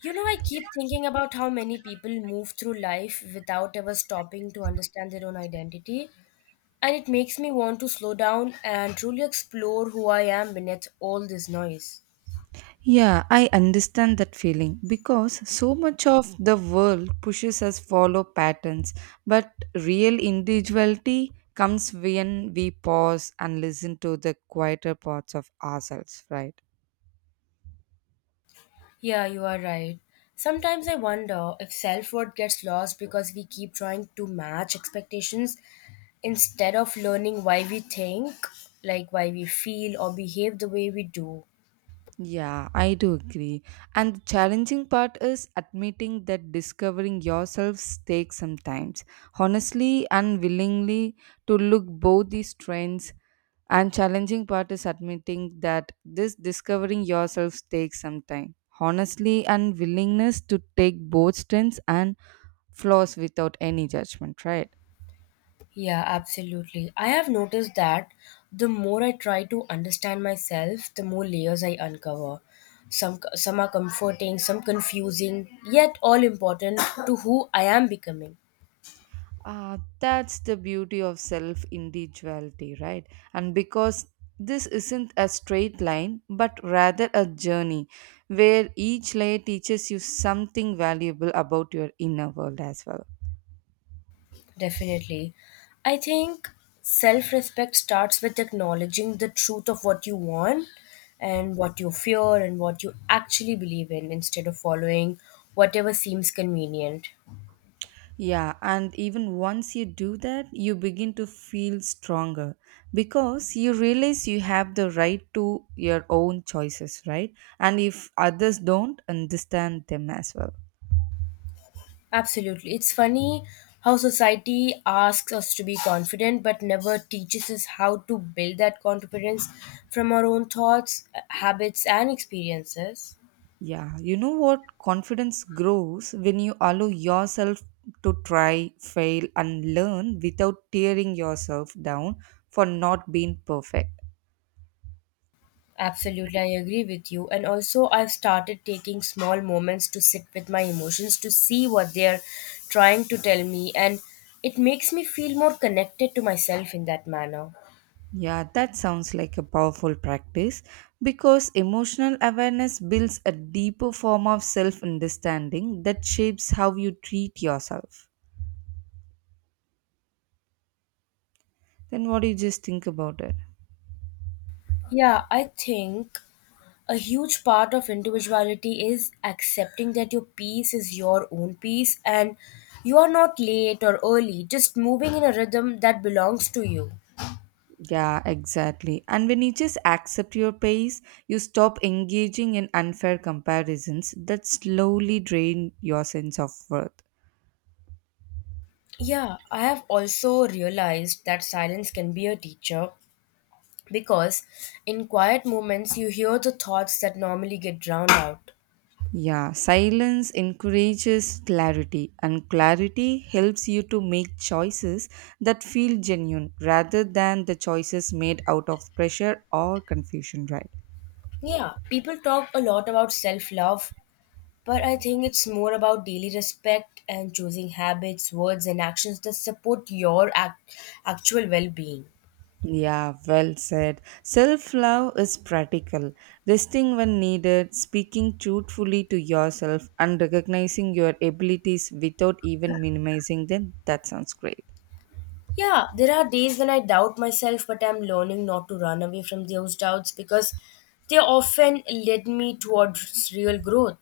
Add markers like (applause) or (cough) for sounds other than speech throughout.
You know, I keep thinking about how many people move through life without ever stopping to understand their own identity, and it makes me want to slow down and truly explore who I am beneath all this noise. Yeah, I understand that feeling because so much of the world pushes us follow patterns, but real individuality comes when we pause and listen to the quieter parts of ourselves, right? Yeah, you are right. Sometimes I wonder if self worth gets lost because we keep trying to match expectations instead of learning why we think, like why we feel, or behave the way we do. Yeah, I do agree. And the challenging part is admitting that discovering yourself takes some time. Honestly and willingly to look both these trends and challenging part is admitting that this discovering yourself takes some time. Honestly and willingness to take both strengths and flaws without any judgment, right? Yeah, absolutely. I have noticed that the more I try to understand myself, the more layers I uncover. Some are comforting, some confusing, yet all important to who I am becoming. Ah, that's the beauty of self individuality, right? And because this isn't a straight line, but rather a journey where each layer teaches you something valuable about your inner world as well. Definitely. I think self-respect starts with acknowledging the truth of what you want and what you fear and what you actually believe in instead of following whatever seems convenient. Yeah, and even once you do that, you begin to feel stronger because you realize you have the right to your own choices, right? And if others don't, understand them as well. Absolutely. It's funny how society asks us to be confident but never teaches us how to build that confidence from our own thoughts, habits, and experiences. Yeah, you know what? Confidence grows when you allow yourself to try, fail, and learn without tearing yourself down for not being perfect. Absolutely, I agree with you. And also, I've started taking small moments to sit with my emotions to see what they're trying to tell me, and it makes me feel more connected to myself in that manner. Yeah, that sounds like a powerful practice because emotional awareness builds a deeper form of self understanding that shapes how you treat yourself. Then, what do you just think about it? Yeah, I think a huge part of individuality is accepting that your peace is your own peace and you are not late or early, just moving in a rhythm that belongs to you. Yeah, exactly. And when you just accept your pace, you stop engaging in unfair comparisons that slowly drain your sense of worth. Yeah, I have also realized that silence can be a teacher because in quiet moments you hear the thoughts that normally get drowned out. Yeah, silence encourages clarity, and clarity helps you to make choices that feel genuine rather than the choices made out of pressure or confusion, right? Yeah, people talk a lot about self love, but I think it's more about daily respect and choosing habits, words, and actions that support your actual well being. Yeah, well said. Self love is practical. Resting when needed, speaking truthfully to yourself, and recognizing your abilities without even minimizing them. That sounds great. Yeah, there are days when I doubt myself, but I'm learning not to run away from those doubts because they often lead me towards real growth.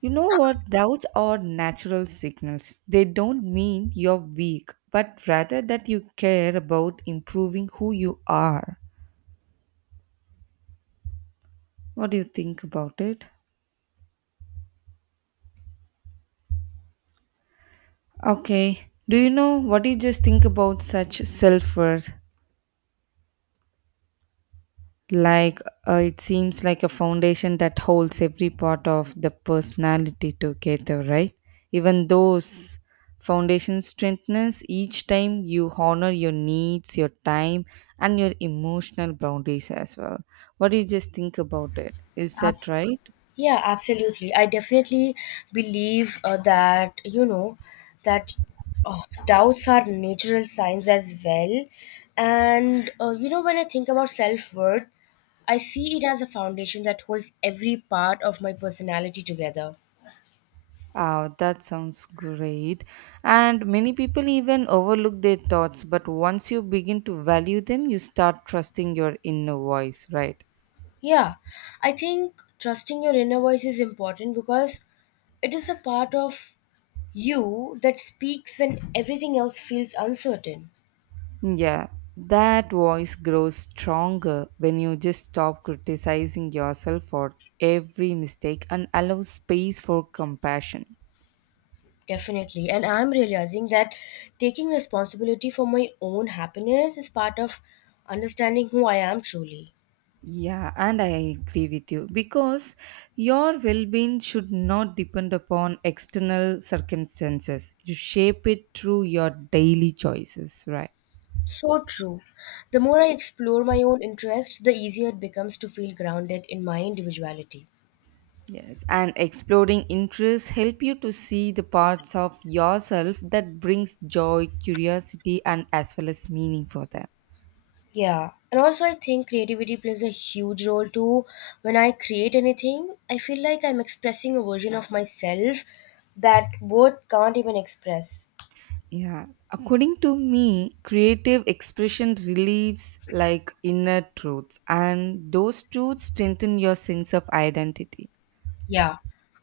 You know what? Doubts are natural signals. They don't mean you're weak, but rather that you care about improving who you are. What do you think about it? Okay. Do you know what do you just think about such self worth? Like it seems like a foundation that holds every part of the personality together, right? Even those foundations strengthens each time you honor your needs, your time, and your emotional boundaries as well. What do you just think about it? Is that Ab- right? yeah, absolutely. I definitely believe that, you know, that uh, doubts are natural signs as well. And, you know, when I think about self worth, I see it as a foundation that holds every part of my personality together. Oh, that sounds great. And many people even overlook their thoughts, but once you begin to value them, you start trusting your inner voice, right? Yeah, I think trusting your inner voice is important because it is a part of you that speaks when everything else feels uncertain. Yeah, that voice grows stronger when you just stop criticizing yourself for every mistake and allow space for compassion. Definitely. And I'm realizing that taking responsibility for my own happiness is part of understanding who I am truly. Yeah, and I agree with you because your well being should not depend upon external circumstances. You shape it through your daily choices, right? So true. The more I explore my own interests, the easier it becomes to feel grounded in my individuality. Yes, and exploring interests help you to see the parts of yourself that brings joy, curiosity and as well as meaning for them. Yeah, and also I think creativity plays a huge role too. When I create anything, I feel like I'm expressing a version of myself that word can't even express. Yeah, according to me, creative expression relieves like inner truths, and those truths strengthen your sense of identity. Yeah,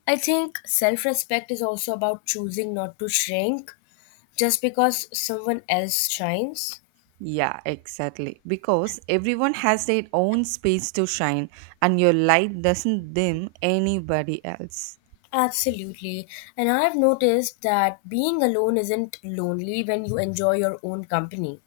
I think self respect is also about choosing not to shrink just because someone else shines. Yeah, exactly. Because everyone has their own space to shine, and your light doesn't dim anybody else. Absolutely. And I've noticed that being alone isn't lonely when you enjoy your own company.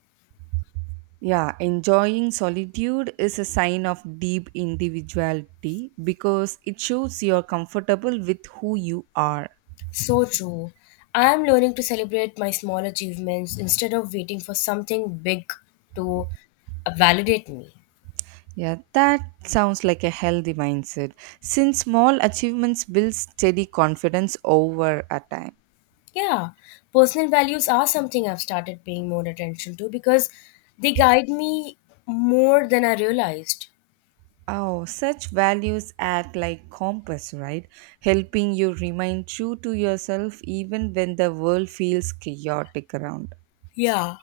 Yeah, enjoying solitude is a sign of deep individuality because it shows you're comfortable with who you are. So true. I am learning to celebrate my small achievements instead of waiting for something big to validate me. Yeah, that sounds like a healthy mindset. Since small achievements build steady confidence over a time. Yeah, personal values are something I've started paying more attention to because they guide me more than I realized. Oh, such values act like compass, right? Helping you remain true to yourself even when the world feels chaotic around. Yeah.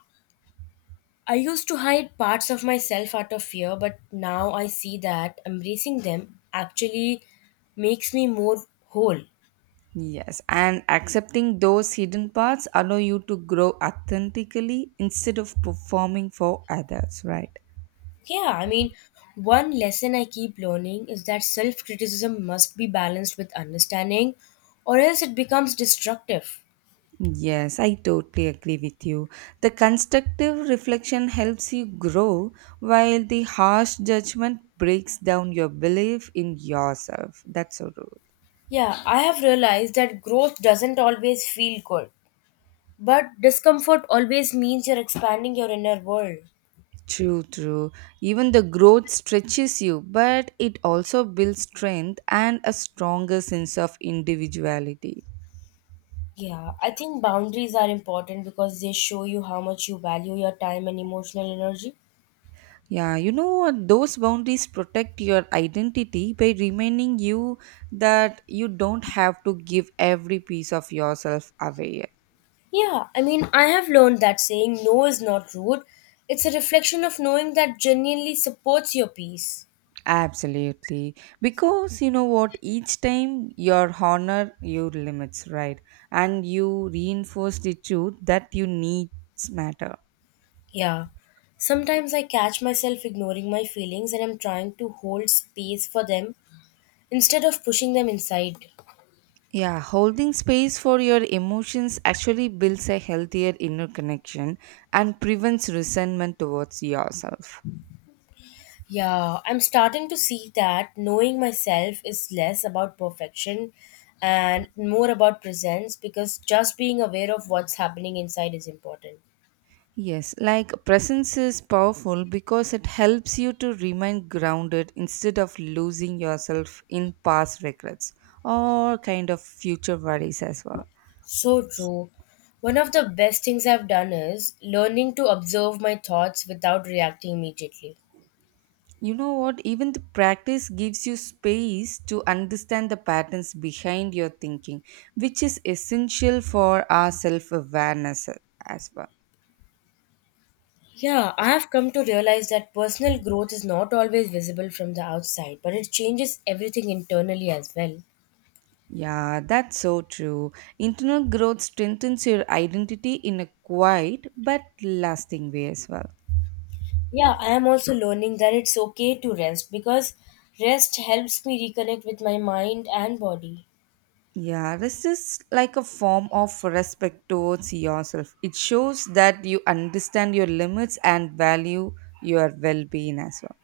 I used to hide parts of myself out of fear, but now I see that embracing them actually makes me more whole. Yes, and accepting those hidden parts allow you to grow authentically instead of performing for others, right? Yeah, I mean, one lesson I keep learning is that self criticism must be balanced with understanding, or else it becomes destructive. Yes, I totally agree with you. The constructive reflection helps you grow, while the harsh judgment breaks down your belief in yourself. That's so true. Yeah, I have realized that growth doesn't always feel good, but discomfort always means you're expanding your inner world. True, true. Even the growth stretches you, but it also builds strength and a stronger sense of individuality. Yeah, I think boundaries are important because they show you how much you value your time and emotional energy. Yeah, you know what? Those boundaries protect your identity by reminding you that you don't have to give every piece of yourself away. Yeah, I mean, I have learned that saying no is not rude, it's a reflection of knowing that genuinely supports your peace. Absolutely. Because you know what, each time your honor your limits, right? And you reinforce the truth that you needs matter. Yeah. Sometimes I catch myself ignoring my feelings and I'm trying to hold space for them instead of pushing them inside. Yeah, holding space for your emotions actually builds a healthier inner connection and prevents resentment towards yourself. Yeah, I'm starting to see that knowing myself is less about perfection and more about presence because just being aware of what's happening inside is important. Yes, like presence is powerful because it helps you to remain grounded instead of losing yourself in past regrets or kind of future worries as well. So true. One of the best things I've done is learning to observe my thoughts without reacting immediately. You know what? Even the practice gives you space to understand the patterns behind your thinking, which is essential for our self awareness as well. Yeah, I have come to realize that personal growth is not always visible from the outside, but it changes everything internally as well. Yeah, that's so true. Internal growth strengthens your identity in a quiet but lasting way as well. Yeah, I am also learning that it's okay to rest because rest helps me reconnect with my mind and body. Yeah, this is like a form of respect towards yourself. It shows that you understand your limits and value your well being as well.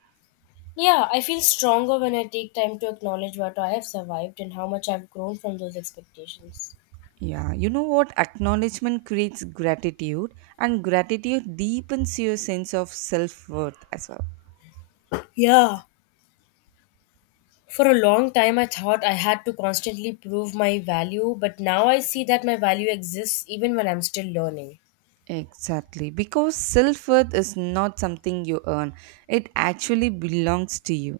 Yeah, I feel stronger when I take time to acknowledge what I have survived and how much I've grown from those expectations. Yeah, you know what? Acknowledgement creates gratitude, and gratitude deepens your sense of self worth as well. Yeah. For a long time, I thought I had to constantly prove my value, but now I see that my value exists even when I'm still learning. Exactly, because self worth is not something you earn, it actually belongs to you.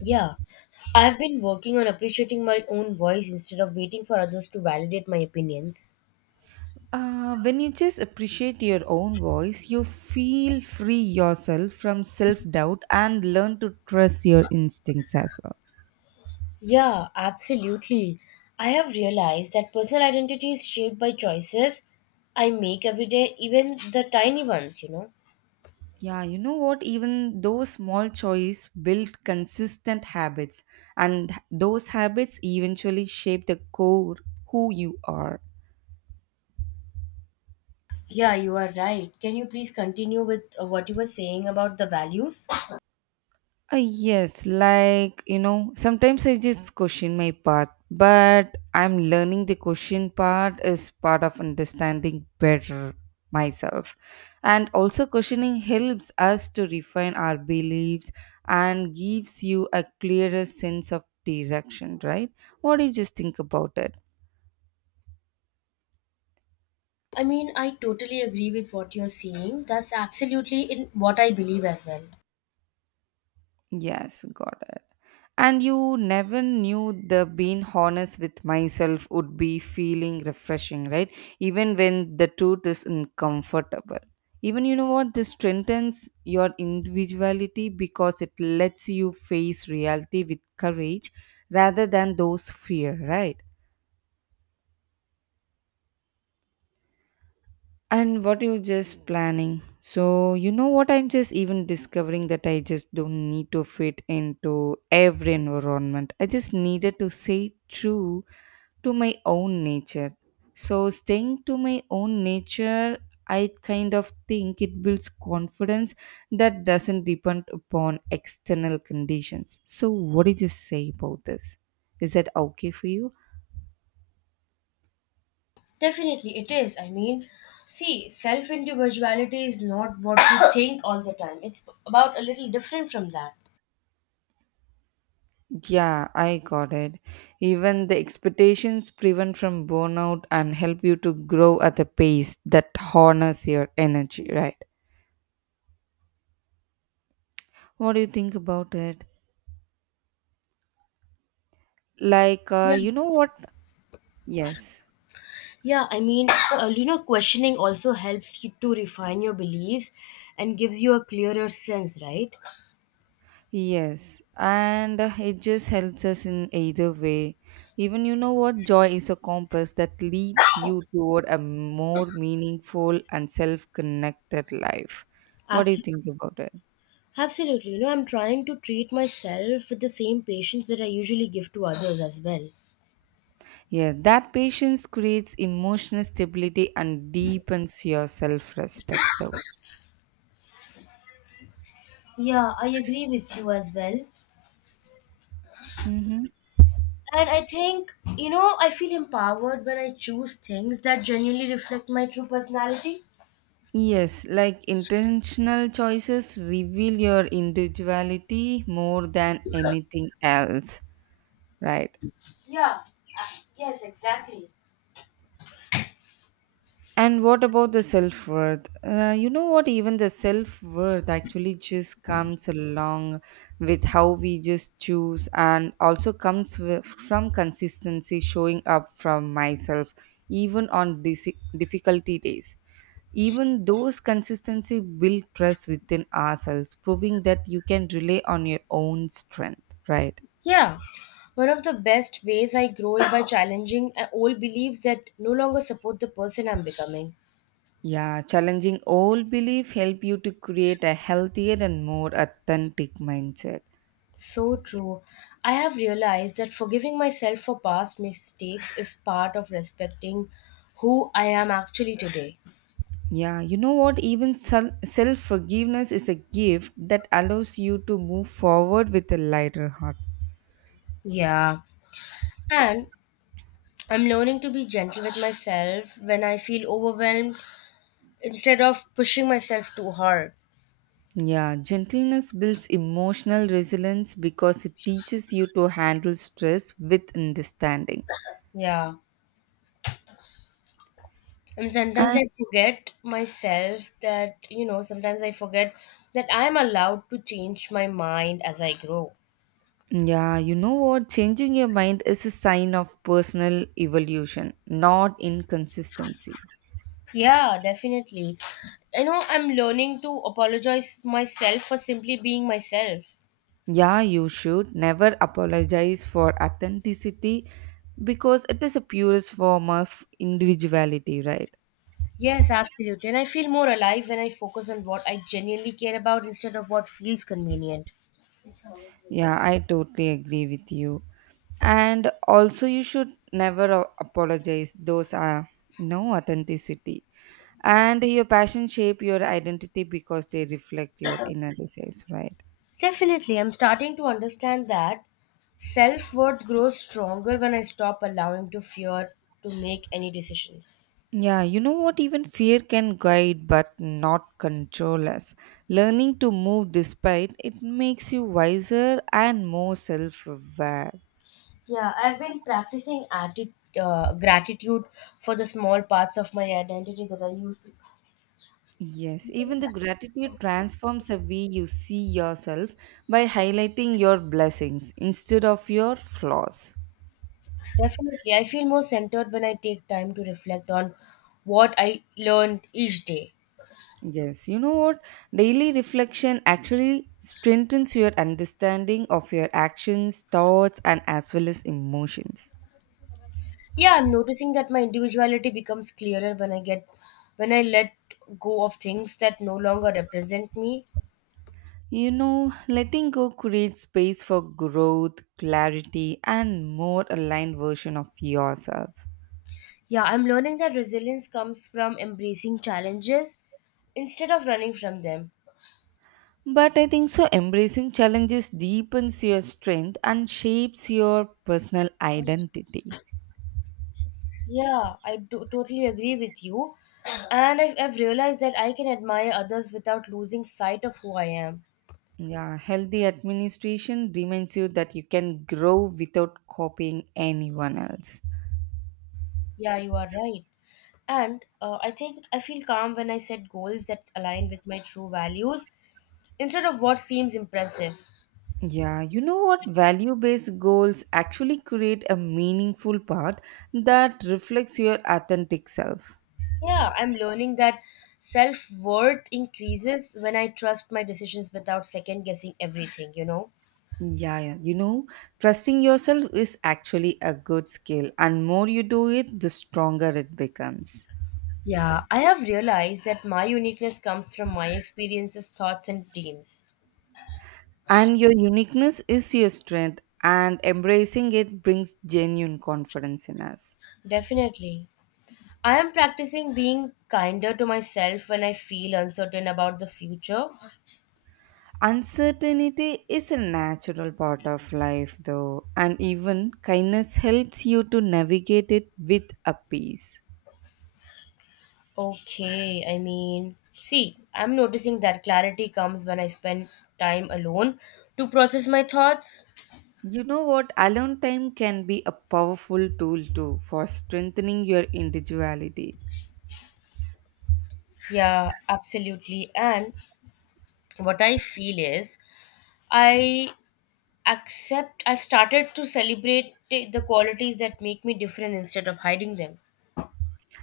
Yeah, I've been working on appreciating my own voice instead of waiting for others to validate my opinions. When you just appreciate your own voice, you feel free yourself from self doubt and learn to trust your instincts as well. Yeah, absolutely. I have realized that personal identity is shaped by choices I make every day, even the tiny ones, you know. Yeah, you know what? Even those small choices build consistent habits, and those habits eventually shape the core who you are. Yeah, you are right. Can you please continue with what you were saying about the values? Yes, like you know, sometimes I just question my path, but I'm learning the question part is part of understanding better myself. And also, questioning helps us to refine our beliefs and gives you a clearer sense of direction, right? What do you just think about it? I mean, I totally agree with what you're saying. That's absolutely in what I believe as well. Yes, got it. And you never knew the being honest with myself would be feeling refreshing, right? Even when the truth is uncomfortable. Even you know what? This strengthens your individuality because it lets you face reality with courage rather than those fear, right? And what you just planning? So you know what I'm just even discovering that I just don't need to fit into every environment. I just needed to stay true to my own nature. So staying to my own nature, I kind of think it builds confidence that doesn't depend upon external conditions. So what did you just say about this? Is that okay for you? Definitely, it is. I mean, see, self individuality is not what we (coughs) think all the time. It's about a little different from that. Yeah, I got it. Even the expectations prevent from burnout and help you to grow at a pace that honors your energy, right? What do you think about it? Like, Yeah, you know what? Yes, yeah. I mean, (coughs) you know, questioning also helps you to refine your beliefs and gives you a clearer sense, right? yes. And it just helps us in either way. Even you know what? Joy is a compass that leads you toward a more meaningful and self connected life. What do you Absolutely. think about it? Absolutely. You know, I'm trying to treat myself with the same patience that I usually give to others as well. Yeah, that patience creates emotional stability and deepens your self respect, though. Yeah, I agree with you as well. Mm-hmm. And I think, you know, I feel empowered when I choose things that genuinely reflect my true personality. Yes, like intentional choices reveal your individuality more than anything else, right? Yeah, uh, yes, exactly. And what about the self worth? You know what? Even the self worth actually just comes along with how we just choose, and also comes with, from consistency showing up from myself, even on difficulty days. Even those consistency build trust within ourselves, proving that you can rely on your own strength, right? Yeah. One of the best ways I grow is by challenging old beliefs that no longer support the person I'm becoming. Yeah, challenging old belief help you to create a healthier and more authentic mindset. So true. I have realized that forgiving myself for past mistakes is part of respecting who I am actually today. Yeah, you know what? Even self forgiveness is a gift that allows you to move forward with a lighter heart. Yeah. And I'm learning to be gentle with myself when I feel overwhelmed instead of pushing myself too hard. Yeah, gentleness builds emotional resilience because it teaches you to handle stress with understanding. Yeah. And sometimes And I forget myself that, you know, sometimes I forget that I'm allowed to change my mind as I grow. yeah, you know what? Changing your mind is a sign of personal evolution, not inconsistency. Yeah, definitely. You know, I'm learning to apologize myself for simply being myself. Yeah, you should never apologize for authenticity because it is a purest form of individuality, right? Yes, absolutely. And I feel more alive when I focus on what I genuinely care about instead of what feels convenient. Yeah, I totally agree with you. And also, you should never apologize. Those are no authenticity. And your passion shape your identity because they reflect your inner desires, right? Definitely, I'm starting to understand that self worth grows stronger when I stop allowing to fear to make any decisions. Yeah, you know what? Even fear can guide but not control us. Learning to move despite it makes you wiser and more self aware. Yeah, I've been practicing gratitude for the small parts of my identity that I used to. Yes, even the gratitude transforms the way you see yourself by highlighting your blessings instead of your flaws. Definitely, I feel more centered when I take time to reflect on what I learned each day. Yes, you know what? Daily reflection actually strengthens your understanding of your actions, thoughts, and as well as emotions. Yeah, I'm noticing that my individuality becomes clearer when I get when I let go of things that no longer represent me. You know, letting go creates space for growth, clarity, and more aligned version of yourself. Yeah, I'm learning that resilience comes from embracing challenges instead of running from them. But I think so embracing challenges deepens your strength and shapes your personal identity. Yeah, totally agree with you. And I've realized that I can admire others without losing sight of who I am. Yeah, healthy administration reminds you that you can grow without copying anyone else. Yeah, you are right. And I think I feel calm when I set goals that align with my true values instead of what seems impressive. Yeah, you know what? Value based goals actually create a meaningful path that reflects your authentic self. Yeah, I'm learning that self worth increases when I trust my decisions without second guessing everything, you know? Yeah, yeah, you know, trusting yourself is actually a good skill, and more you do it, the stronger it becomes. Yeah, I have realized that my uniqueness comes from my experiences, thoughts, and dreams. And your uniqueness is your strength, and embracing it brings genuine confidence in us. Definitely. I am practicing being kinder to myself when I feel uncertain about the future. Uncertainty is a natural part of life, though, and even kindness helps you to navigate it with a peace. Okay, I mean, see, I'm noticing that clarity comes when I spend time alone to process my thoughts. You know what? Alone time can be a powerful tool too for strengthening your individuality. Yeah, absolutely. And what I feel is I I've started to celebrate the qualities that make me different instead of hiding them.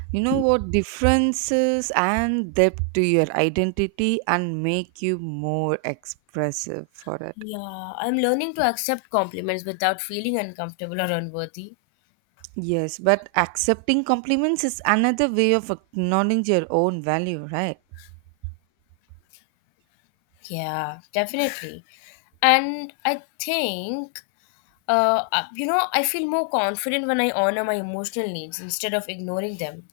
You know what? Differences and depth to your identity and make you more expressive for it. Yeah, I'm learning to accept compliments without feeling uncomfortable or unworthy. Yes, but accepting compliments is another way of acknowledging your own value, right? Yeah, definitely. And I think, you know, I feel more confident when I honor my emotional needs instead of ignoring them.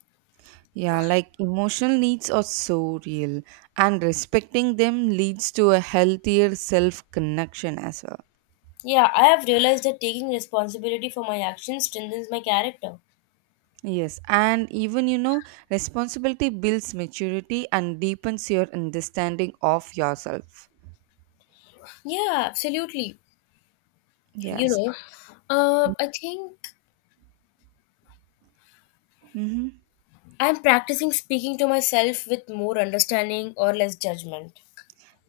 Yeah, like emotional needs are so real, and respecting them leads to a healthier self connection as well. Yeah, I have realized that taking responsibility for my actions strengthens my character. Yes, and even you know, responsibility builds maturity and deepens your understanding of yourself. Yeah, absolutely. You Yes. know, I think Mm-hmm. I'm practicing speaking to myself with more understanding or less judgment.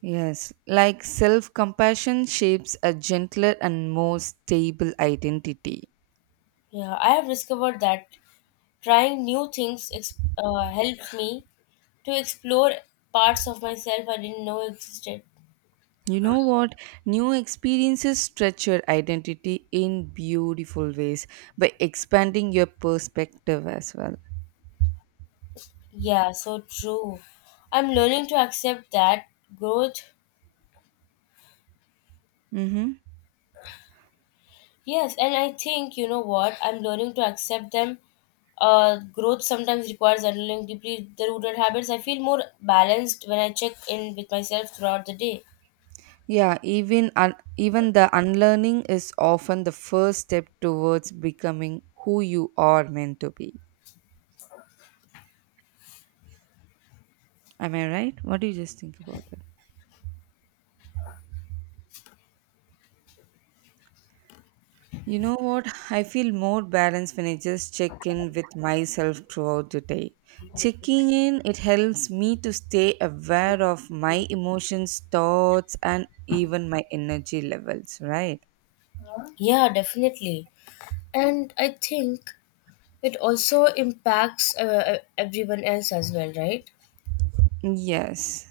Yes, like self compassion shapes a gentler and more stable identity. Yeah, I have discovered that trying new things helped me to explore parts of myself I didn't know existed. You know what? New experiences stretch your identity in beautiful ways by expanding your perspective as well. Yeah, so true. I'm learning to accept that growth. Mm-hmm. Yes, and I think you know what? I'm learning to accept them. Growth sometimes requires unlearning deeply the rooted habits. I feel more balanced when I check in with myself throughout the day. Yeah, even the unlearning is often the first step towards becoming who you are meant to be. Am I right? What do you just think about that? You know what? I feel more balanced when I just check in with myself throughout the day. Checking in, it helps me to stay aware of my emotions, thoughts, and even my energy levels, right? Yeah, definitely. And I think it also impacts everyone else as well, right? Yes.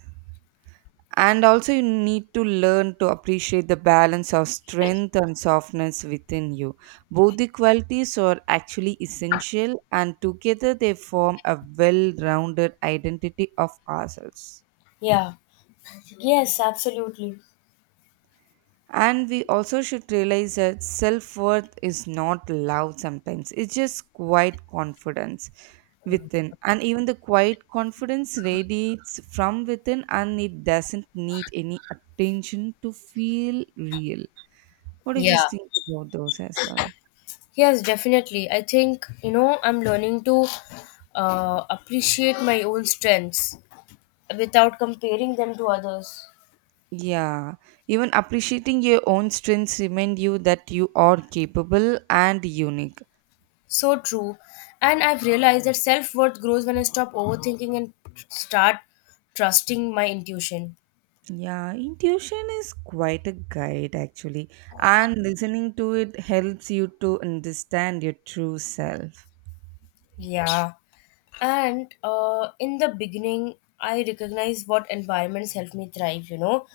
And also, you need to learn to appreciate the balance of strength and softness within you. Both the qualities are actually essential, and together they form a well rounded identity of ourselves. Yeah. Yes, absolutely. And we also should realize that self worth is not loud sometimes, it's just quiet confidence within. And even the quiet confidence radiates from within and it doesn't need any attention to feel real. What do you just Yeah. think about those as well? Yes, definitely. I think, you know, I'm learning to appreciate my own strengths without comparing them to others. Yeah, even appreciating your own strengths remind you that you are capable and unique. So true. And I've realized that self worth grows when I stop overthinking and start trusting my intuition. Yeah, intuition is quite a guide actually, and listening to it helps you to understand your true self. Yeah. And in the beginning, I recognize what environments help me thrive, you know.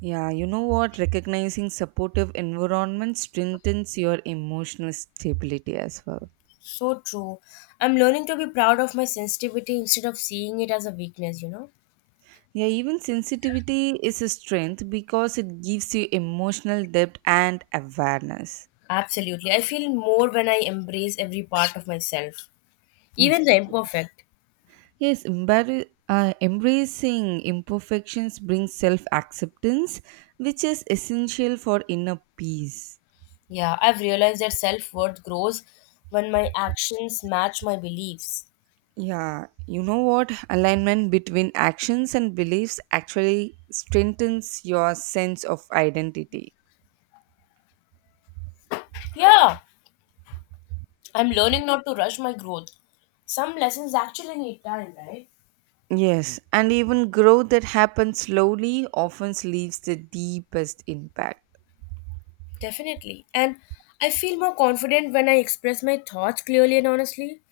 Yeah, you know what? Recognizing supportive environment strengthens your emotional stability as well. So true. I'm learning to be proud of my sensitivity instead of seeing it as a weakness, you know? Yeah, even sensitivity is a strength because it gives you emotional depth and awareness. (laughs) Absolutely. I feel more when I embrace every part of myself, even the Mhm. imperfect. Yes, embracing imperfections brings self acceptance, which is essential for inner peace. Yeah, I've realized that self worth grows when my actions match my beliefs. Yeah, you know what? Alignment between actions and beliefs actually strengthens your sense of identity. Yeah, I'm learning not to rush my growth. Some lessons actually need time, right? Yes, and even growth that happens slowly often leaves the deepest impact. Definitely. And I feel more confident when I express my thoughts clearly and honestly.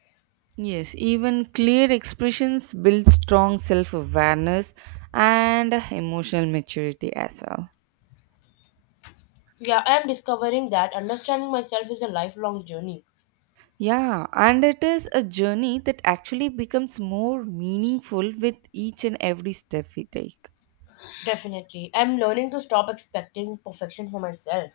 Yes, even clear expressions build strong self awareness and emotional maturity as well. Yeah, I am discovering that understanding myself is a lifelong journey. Yeah, and it is a journey that actually becomes more meaningful with each and every step we take. Definitely. I'm learning to stop expecting perfection for myself.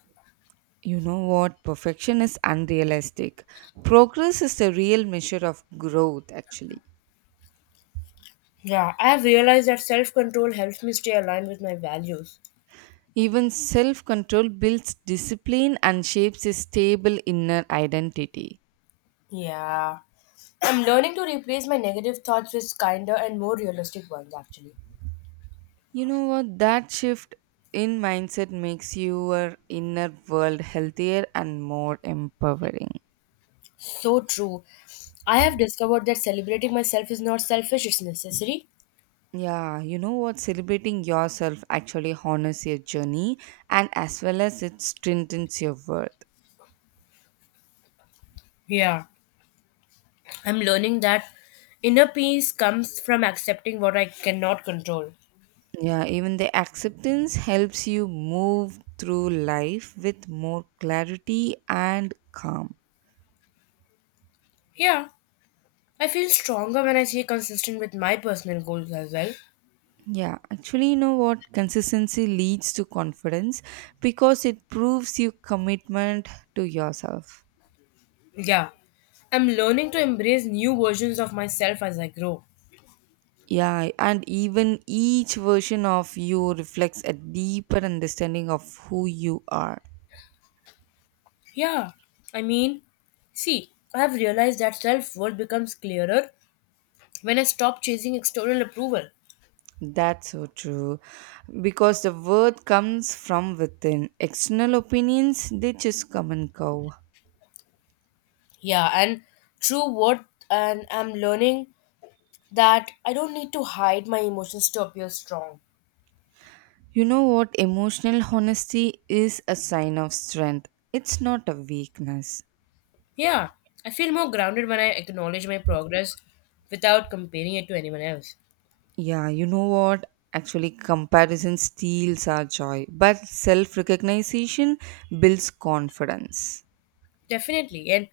You know what? Perfection is unrealistic. Progress is the real measure of growth, actually. Yeah, I have realized that self control helps me stay aligned with my values. Even self control builds discipline and shapes a stable inner identity. Yeah. I'm learning to replace my negative thoughts with kinder and more realistic ones, actually. You know what? That shift in mindset makes your inner world healthier and more empowering. So true. I have discovered that celebrating myself is not selfish, it's necessary. Yeah, you know what? Celebrating yourself actually honors your journey and as well as it strengthens your worth. Yeah. I'm learning that inner peace comes from accepting what I cannot control. Yeah, even the acceptance helps you move through life with more clarity and calm. Yeah, I feel stronger when I stay consistent with my personal goals as well. Yeah, actually, you know what? Consistency leads to confidence because it proves your commitment to yourself. Yeah, I'm learning to embrace new versions of myself as I grow. Yeah, and even each version of you reflects a deeper understanding of who you are. Yeah, I mean, see, I have realized that self worth becomes clearer when I stop chasing external approval. That's so true. Because the worth comes from within. External opinions, they just come and go. Yeah, true worth, and I'm learning that I don't need to hide my emotions to appear strong. You know what? Emotional honesty is a sign of strength. It's not a weakness. Yeah, I feel more grounded when I acknowledge my progress without comparing it to anyone else. Yeah, you know what? Actually, comparison steals our joy, but self recognition builds confidence. Definitely, and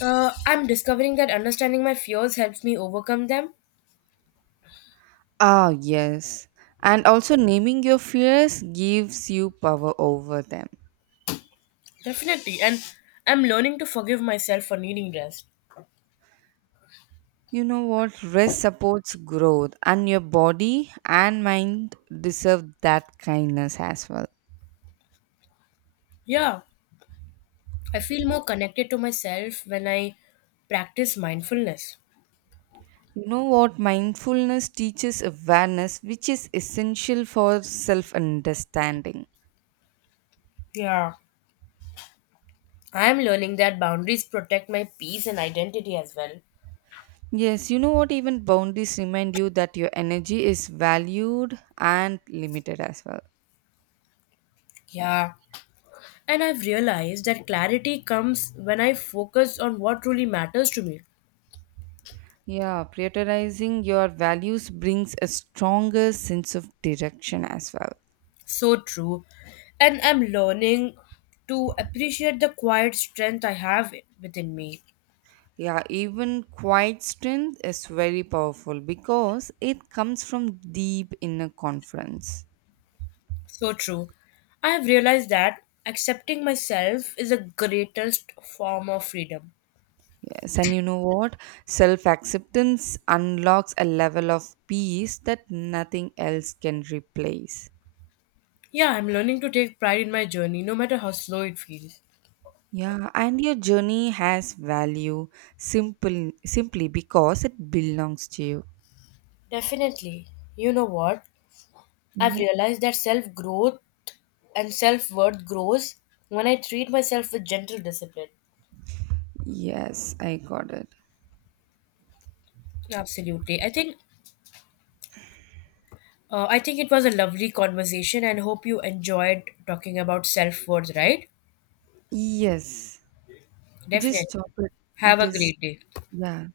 I'm discovering that understanding my fears helps me overcome them. Ah, yes. And also, naming your fears gives you power over them. Definitely, and I'm learning to forgive myself for needing rest. You know what? Rest supports growth, and your body and mind deserve that kindness as well. Yeah, I feel more connected to myself when I practice mindfulness. You know what? Mindfulness teaches awareness, which is essential for self understanding. Yeah, I'm learning that boundaries protect my peace and identity as well. Yes, you know what? Even boundaries remind you that your energy is valued and limited as well. Yeah, and I've realized that clarity comes when I focus on what truly matters to me. Yeah, prioritizing your values brings a stronger sense of direction as well. So true. And I'm learning to appreciate the quiet strength I have within me. Yeah, even quiet strength is very powerful because it comes from deep inner confidence. So true. I have realized that accepting myself is the greatest form of freedom. Yes, and you know what? Self acceptance unlocks a level of peace that nothing else can replace. Yeah, I'm learning to take pride in my journey, no matter how slow it feels. Yeah, and your journey has value simple simply because it belongs to you. Definitely. You know what? I've Mhm. realized that self growth and self worth grows when I treat myself with gentle discipline. Yes, I got it. Absolutely. I think it was a lovely conversation and hope you enjoyed talking about self worth, right? Yes. Just Definitely. stop it. Have It a is great day. yeah.